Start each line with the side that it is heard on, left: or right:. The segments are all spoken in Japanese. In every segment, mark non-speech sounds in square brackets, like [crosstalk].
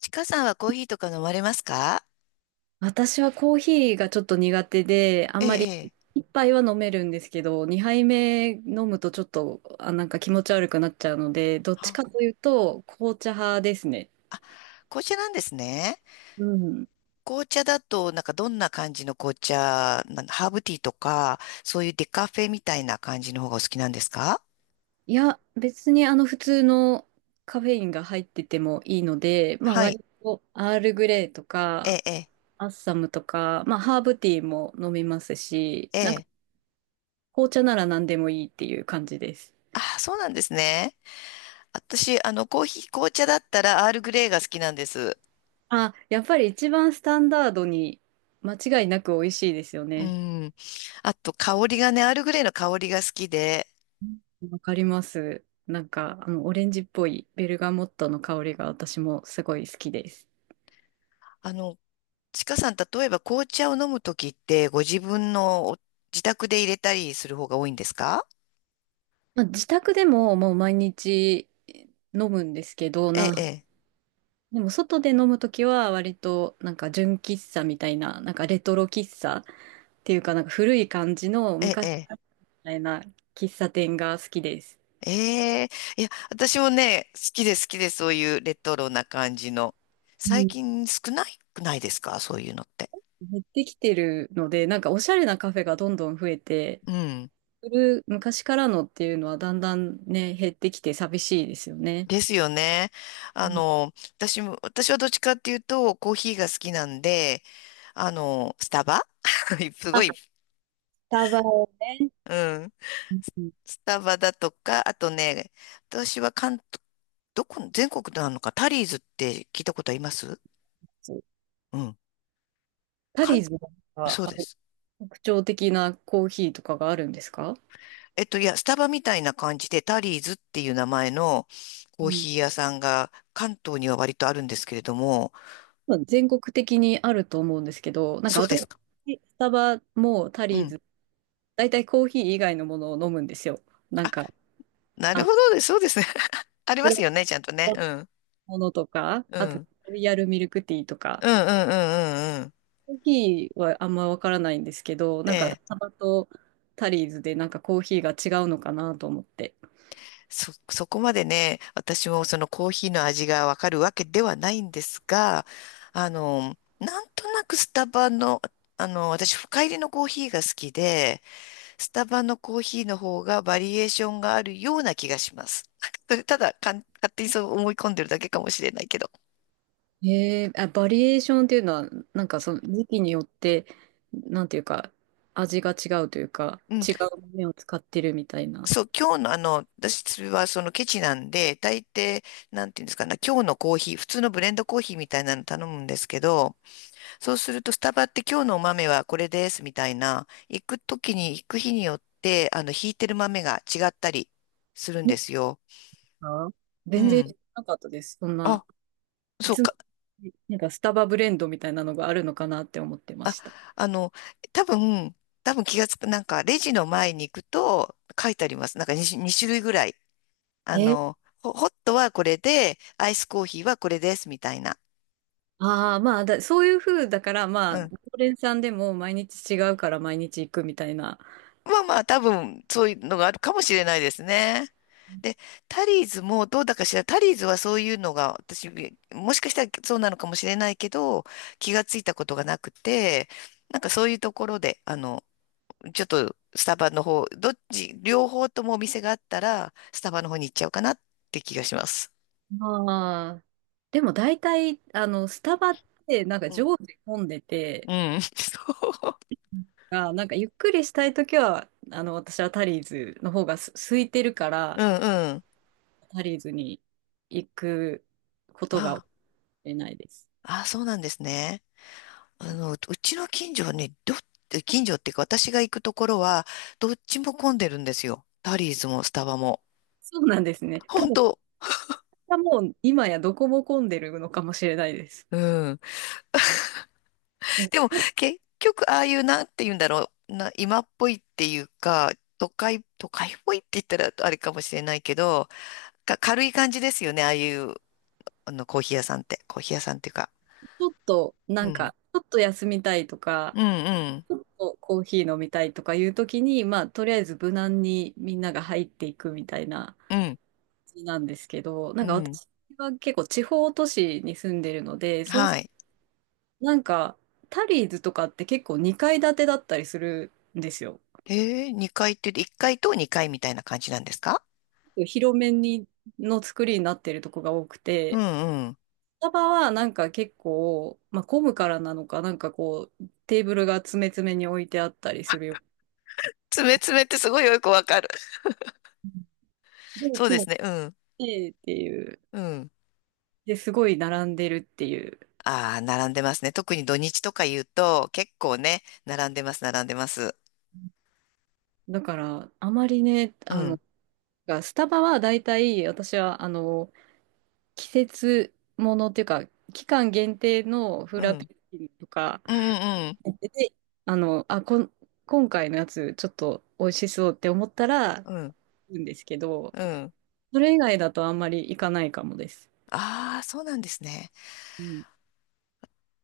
left: ちかさんはコーヒーとか飲まれますか？
right: 私はコーヒーがちょっと苦手で、あん
left: ええ、
right: まり、
left: ええ。
right: 一杯は飲めるんですけど、二杯目飲むとちょっと、あ、なんか気持ち悪くなっちゃうので、どっち
left: あ、
right: かというと紅茶派ですね。
left: 紅茶なんですね。
right: うん。
left: 紅茶だと、どんな感じの紅茶、ハーブティーとか、そういうデカフェみたいな感じの方がお好きなんですか？
right: いや、別にあの普通のカフェインが入っててもいいので、まあ
left: はい。
right: 割とアールグレイとか
left: ええ、
right: アッサムとか、まあハーブティーも飲みますし、
left: ええ、
right: なんか
left: ええ。
right: 紅茶なら何でもいいっていう感じです。
left: あ、そうなんですね。私、コーヒー、紅茶だったらアールグレイが好きなんです。
right: あ、やっぱり一番スタンダードに間違いなく美味しいですよ
left: う
right: ね。
left: ん。あと、香りがね、アールグレイの香りが好きで、
right: わかります。なんか、あの、オレンジっぽいベルガモットの香りが私もすごい好きです。
left: あの、ちかさん、例えば紅茶を飲むときって、ご自分のお自宅で入れたりする方が多いんですか？
right: まあ、自宅でももう毎日飲むんですけど、
left: ええ、
right: でも外で飲むときは割となんか純喫茶みたいな、なんかレトロ喫茶っていうかなんか古い感じの
left: ええ、
right: 昔
left: え
right: み
left: え。
right: たいな喫茶店が好きです。
left: ええ、いや、私もね、好きで好きで、そういうレトロな感じの。
right: う
left: 最
right: ん、
left: 近少ないくないですか、そういうのって。
right: 減ってきてるので、なんかおしゃれなカフェがどんどん増えて、
left: うん。
right: する昔からのっていうのはだんだんね、減ってきて寂しいですよね。
left: ですよね。
right: うん。
left: 私も、私はどっちかっていうと、コーヒーが好きなんで、スタバ [laughs] すご
right: あ、
left: い、
right: スタバをね、
left: うん。
right: うん
left: ス
right: うん。
left: スタバだとか、あとね、私は関東、どこ、全国なのか、タリーズって聞いたことあります？
right: そう、
left: うん。
right: タ
left: か
right: リ
left: ん、
right: ーズのなんか
left: そう
right: あ
left: で
right: の
left: す。
right: 特徴的なコーヒーとかがあるんですか？
left: スタバみたいな感じで、タリーズっていう名前のコ
right: う
left: ー
right: ん。
left: ヒー屋さんが関東には割とあるんですけれども、
right: 多分全国的にあると思うんですけど、なんか
left: そうで
right: 私、
left: すか。
right: スタバもタ
left: う
right: リー
left: ん。
right: ズ、大体コーヒー以外のものを飲むんですよ。なん
left: あ、
right: か、
left: なる
right: あ、
left: ほどです。そうですね。[laughs] あり
right: ブ
left: ま
right: ラッ
left: す
right: ク
left: よね、ちゃんとね。
right: の
left: うん。
right: ものとか、
left: う
right: あと、
left: ん。
right: ロイヤルミルクティーとか。
left: うんうんうんうんうん。
right: コーヒーはあんまわからないんですけど、なんかス
left: ええ、
right: タバとタリーズでなんかコーヒーが違うのかなと思って。
left: そこまでね、私もそのコーヒーの味がわかるわけではないんですが、なんとなくスタバの、私深入りのコーヒーが好きで、スタバのコーヒーの方がバリエーションがあるような気がします。[laughs] それただかん、勝手にそう思い込んでるだけかもしれないけど。
right: あ、バリエーションっていうのは、なんかその時期によって、なんていうか、味が違うというか、
left: うん。
right: 違う豆を使ってるみたいな。
left: そう、今日の私はそのケチなんで、大抵、なんていうんですかね、今日のコーヒー、普通のブレンドコーヒーみたいなの頼むんですけど、そうすると、スタバって今日のお豆はこれですみたいな、行く日によって、引いてる豆が違ったりするんですよ。
right: あ、
left: う
right: 全然知
left: ん。
right: らなかったです。そんな、
left: あ、
right: い
left: そう
right: つも、
left: か。
right: なんかスタバブレンドみたいなのがあるのかなって思ってま
left: あ、
right: した。
left: あの、多分、気がつく、なんか、レジの前に行くと書いてあります。なんか2、二種類ぐらい。あ
right: え
left: の、ホットはこれで、アイスコーヒーはこれですみたいな。
right: ああ、まあだ、そういう風だから、まあ、常連さんでも毎日違うから毎日行くみたいな。
left: まあまあ、多分、そういうのがあるかもしれないですね。で、タリーズもどうだかしら、タリーズはそういうのが、私、もしかしたらそうなのかもしれないけど、気がついたことがなくて、なんかそういうところで、ちょっとスタバの方、どっち、両方ともお店があったら、スタバの方に行っちゃうかなって気がします。
right: ああ。でも大体、あの、スタバって、なんか
left: うん。
right: 常時混んで
left: う
right: て、
left: ん。[laughs] そう。
right: あ、なんかゆっくりしたいときは、あの、私はタリーズの方がす空いてるか
left: う
right: ら、
left: んうん。
right: タリーズに行くことが
left: あ
right: 多いないです。
left: あ、そうなんですね。あの、うちの近所はね、近所っていうか私が行くところは、どっちも混んでるんですよ。タリーズもスタバも。
right: そうなんですね。多
left: 本
right: 分、
left: 当。
right: もう今やどこも混んでるのかもしれないです。
left: うん。
right: う
left: でも、
right: ん。
left: 結局、ああいうなんて言うんだろう。今っぽいっていうか、都会っぽいって言ったらあれかもしれないけど、軽い感じですよね。ああいう、あの、コーヒー屋さんって。コーヒー屋さんっていうか。
right: ちょっと、
left: う
right: なん
left: ん。
right: か、ちょっと休みたいとか、
left: うん
right: ちょっとコーヒー飲みたいとかいうときに、まあ、とりあえず無難にみんなが入っていくみたいな。
left: うん。うん。
right: なんですけど、な
left: う
right: んか
left: ん。
right: 私は結構地方都市に住んでるので、そう
left: は
right: す、
left: い。
right: なんかタリーズとかって結構2階建てだったりするんですよ。
left: えー、階って言って、1階と2階みたいな感じなんですか？
right: 広めにの作りになってるとこが多く
left: う
right: て、
left: んうん。
right: スタバはなんか結構、まあ、混むからなのか、なんかこう、テーブルが詰め詰めに置いてあったりするよ。
left: 爪爪ってすごいよくわかる。
right: で、い
left: そう
right: つ
left: で
right: も
left: す
right: 来
left: ね。うん。
right: てっていう。
left: うん。
right: で、すごい並んでるっていう。
left: ああ、並んでますね。特に土日とか言うと、結構ね、並んでます、並んでます。
right: だから、あまりね、
left: う
right: あの、
left: ん。
right: がスタバは大体私はあの季節ものっていうか、期間限定のフ
left: う
right: ラペ
left: ん。
right: チーノとか
left: うん、うん、
right: やってて、あの、今回のやつちょっと美味しそうって思ったら、
left: うん、
right: 行くんですけど、
left: うん。
right: それ以外だとあんまり行かないかもです。
left: ああ、そうなんですね。
right: うん。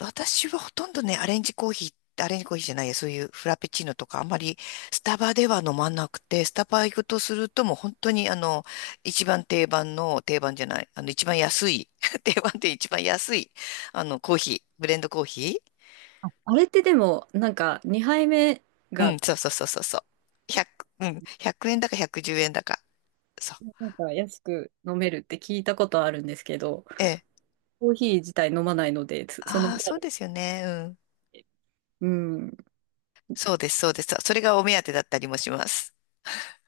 left: 私はほとんどね、アレンジコーヒーじゃないや、そういうフラペチーノとか、あんまりスタバでは飲まなくて、スタバ行くとするともう本当にあの、一番定番の、定番じゃない、あの、一番安い、[laughs] 定番って一番安い、あの、コーヒー、ブレンドコーヒー。
right: あ、あれってでも、なんか2杯目
left: うん、
right: が
left: そうそうそうそうそう。100、うん、1円だか110円だか。そう。
right: なんか安く飲めるって聞いたことあるんですけど、
left: ええ。
right: コーヒー自体飲まないので、その
left: あ
right: サ
left: あ、そう
right: ービス
left: ですよね。うん。
right: で。うん。
left: そうです、そうです。それがお目当てだったりもします。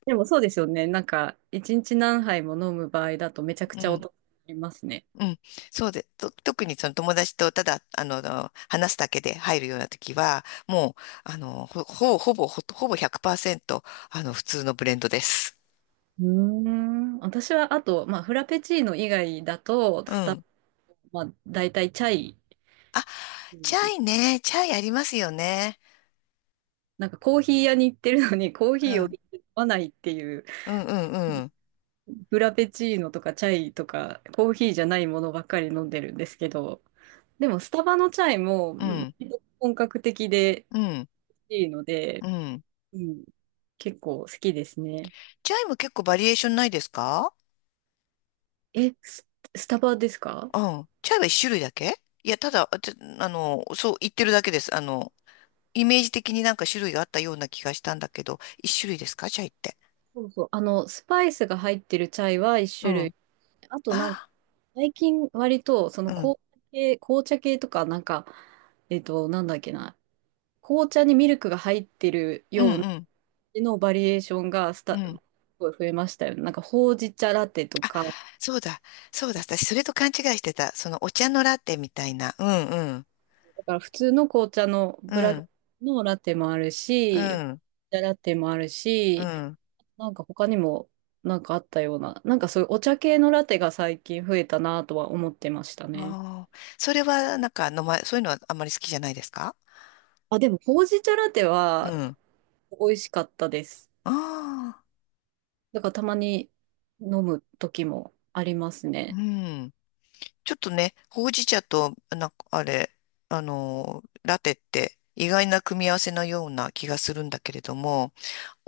right: でもそうですよね。なんか、一日何杯も飲む場合だとめちゃく
left: う
right: ちゃお
left: ん。
right: 得になりますね。
left: うん。そうで、特にその友達とただ、話すだけで入るような時は、もう、あの、ほぼ100%、普通のブレンドです。
right: うーん。私は、あと、まあ、フラペチーノ以外だと、
left: うん。
right: まあ、大体チャイ。
left: あ、
right: う
left: チャ
right: ん。
left: イね。チャイありますよね。
right: なんかコーヒー屋に行ってるのにコー
left: う
right: ヒーを
left: ん。
right: 飲まないっていう、
left: うん、うん、うん。
right: フラペチーノとかチャイとかコーヒーじゃないものばっかり飲んでるんですけど、でもスタバのチャイも
left: うん、
right: 割と本格的で
left: うん、
right: いいので、
left: うん。
right: うん、結構好きですね。
left: チャイも結構バリエーションないですか？
right: え、ス、スタバですか？
left: うん。チャイは一種類だけ、いや、ただ、あちょあの、そう言ってるだけです。あの、イメージ的になんか種類があったような気がしたんだけど、一種類ですか、チャイって。
right: そうそう。あの、スパイスが入ってるチャイは一
left: う
right: 種
left: ん。
right: 類。あとなんか
left: あ
right: 最近割とそ
left: あ、
right: の
left: うん。
right: 紅茶系とかなんか、なんだっけな、紅茶にミルクが入ってる
left: うん
right: ような
left: うん。
right: のバリエーションが
left: う
right: す
left: ん。
right: ごい増えましたよね。なんかほうじ茶ラテとか、
left: そうだ。そうだ。私、それと勘違いしてた。その、お茶のラテみたいな。うんうん。
right: だから普通の紅茶の
left: う
right: ブラック
left: ん。
right: のラテもある
left: う
right: し、紅
left: ん。
right: 茶ラテもある
left: う
right: し、
left: ん。
right: なんか他にもなんかあったような、なんかそういうお茶系のラテが最近増えたなとは思ってましたね。
left: ああ。それは、なんか、そういうのはあんまり好きじゃないですか？
right: あ、でもほうじ茶ラテ
left: う
right: は
left: ん。
right: 美味しかったです。
left: ああ。
right: だからたまに飲む時もあります
left: う
right: ね。
left: ん。ちょっとね、ほうじ茶と、なんかあれ、あのー、ラテって意外な組み合わせのような気がするんだけれども、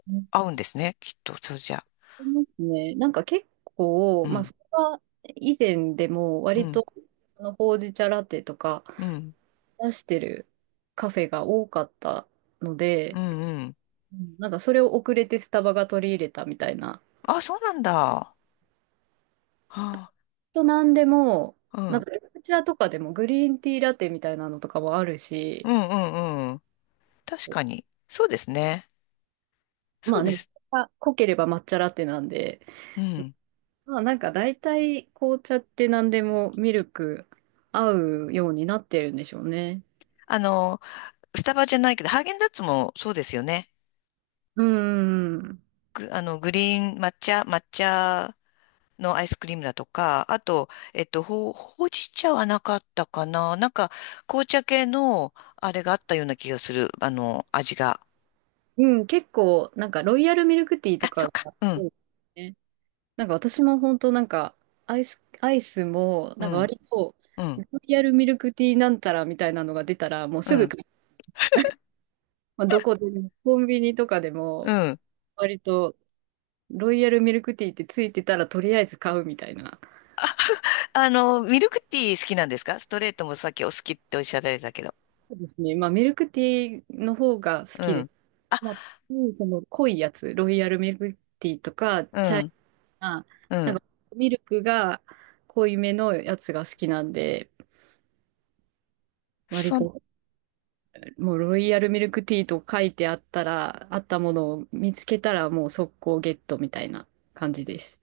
right: うん。
left: 合うんですね、きっと、そうじゃ。
right: ありますね。なんか結構、
left: う
right: まあ、
left: ん、
right: それは以前でも
left: う
right: 割
left: ん、
right: とそのほうじ茶ラテとか
left: うん、
right: 出してるカフェが多かったの
left: う
right: で、
left: ん、うん。
right: うん、なんかそれを遅れてスタバが取り入れたみたいな。
left: あ、そうなんだ。はあ、
right: となんでも、
left: う
right: な
left: ん、
right: んか緑茶とかでもグリーンティーラテみたいなのとかもあるし、
left: うん、うん、うん。確
right: そう、
left: かに。そうですね。そ
right: ま
left: う
right: あ
left: で
right: ね、
left: す。
right: 濃ければ抹茶ラテなんで、
left: うん。
right: まあなんか大体紅茶って何でもミルク合うようになってるんでしょうね。
left: あの、スタバじゃないけど、ハーゲンダッツもそうですよね。
right: うん。
left: あの、グリーン抹茶、抹茶のアイスクリームだとか、あと、えっと、ほうじ茶はなかったかな、なんか、紅茶系の、あれがあったような気がする。あの、味が。
right: うん、結構なんかロイヤルミルクティーと
left: あ、そ
right: か
left: っか。
right: が
left: う
right: 多
left: ん、
right: いですね。なんか私も本当なんかアイスも
left: う
right: なんか
left: ん、
right: 割と
left: うん、
right: ロイヤルミルクティーなんたらみたいなのが出たらもう
left: う
right: すぐ
left: ん、
right: 買う、まあ、どこでもコンビニとかで
left: う
right: も
left: ん。
right: 割とロイヤルミルクティーってついてたらとりあえず買うみたいな。
left: あの、ミルクティー好きなんですか？ストレートもさっきお好きっておっしゃられたけど。
right: そうですね。まあ、ミルクティーの方が好
left: う
right: きで、
left: ん、
right: まあ、うん、その濃いやつ、ロイヤルミルクティーとか、
left: う
right: チャイ
left: ん、
right: ナ、
left: う
right: なん
left: ん。
right: かミルクが濃いめのやつが好きなんで、割
left: そ、
right: ともうロイヤルミルクティーと書いてあったら、あったものを見つけたらもう速攻ゲットみたいな感じです。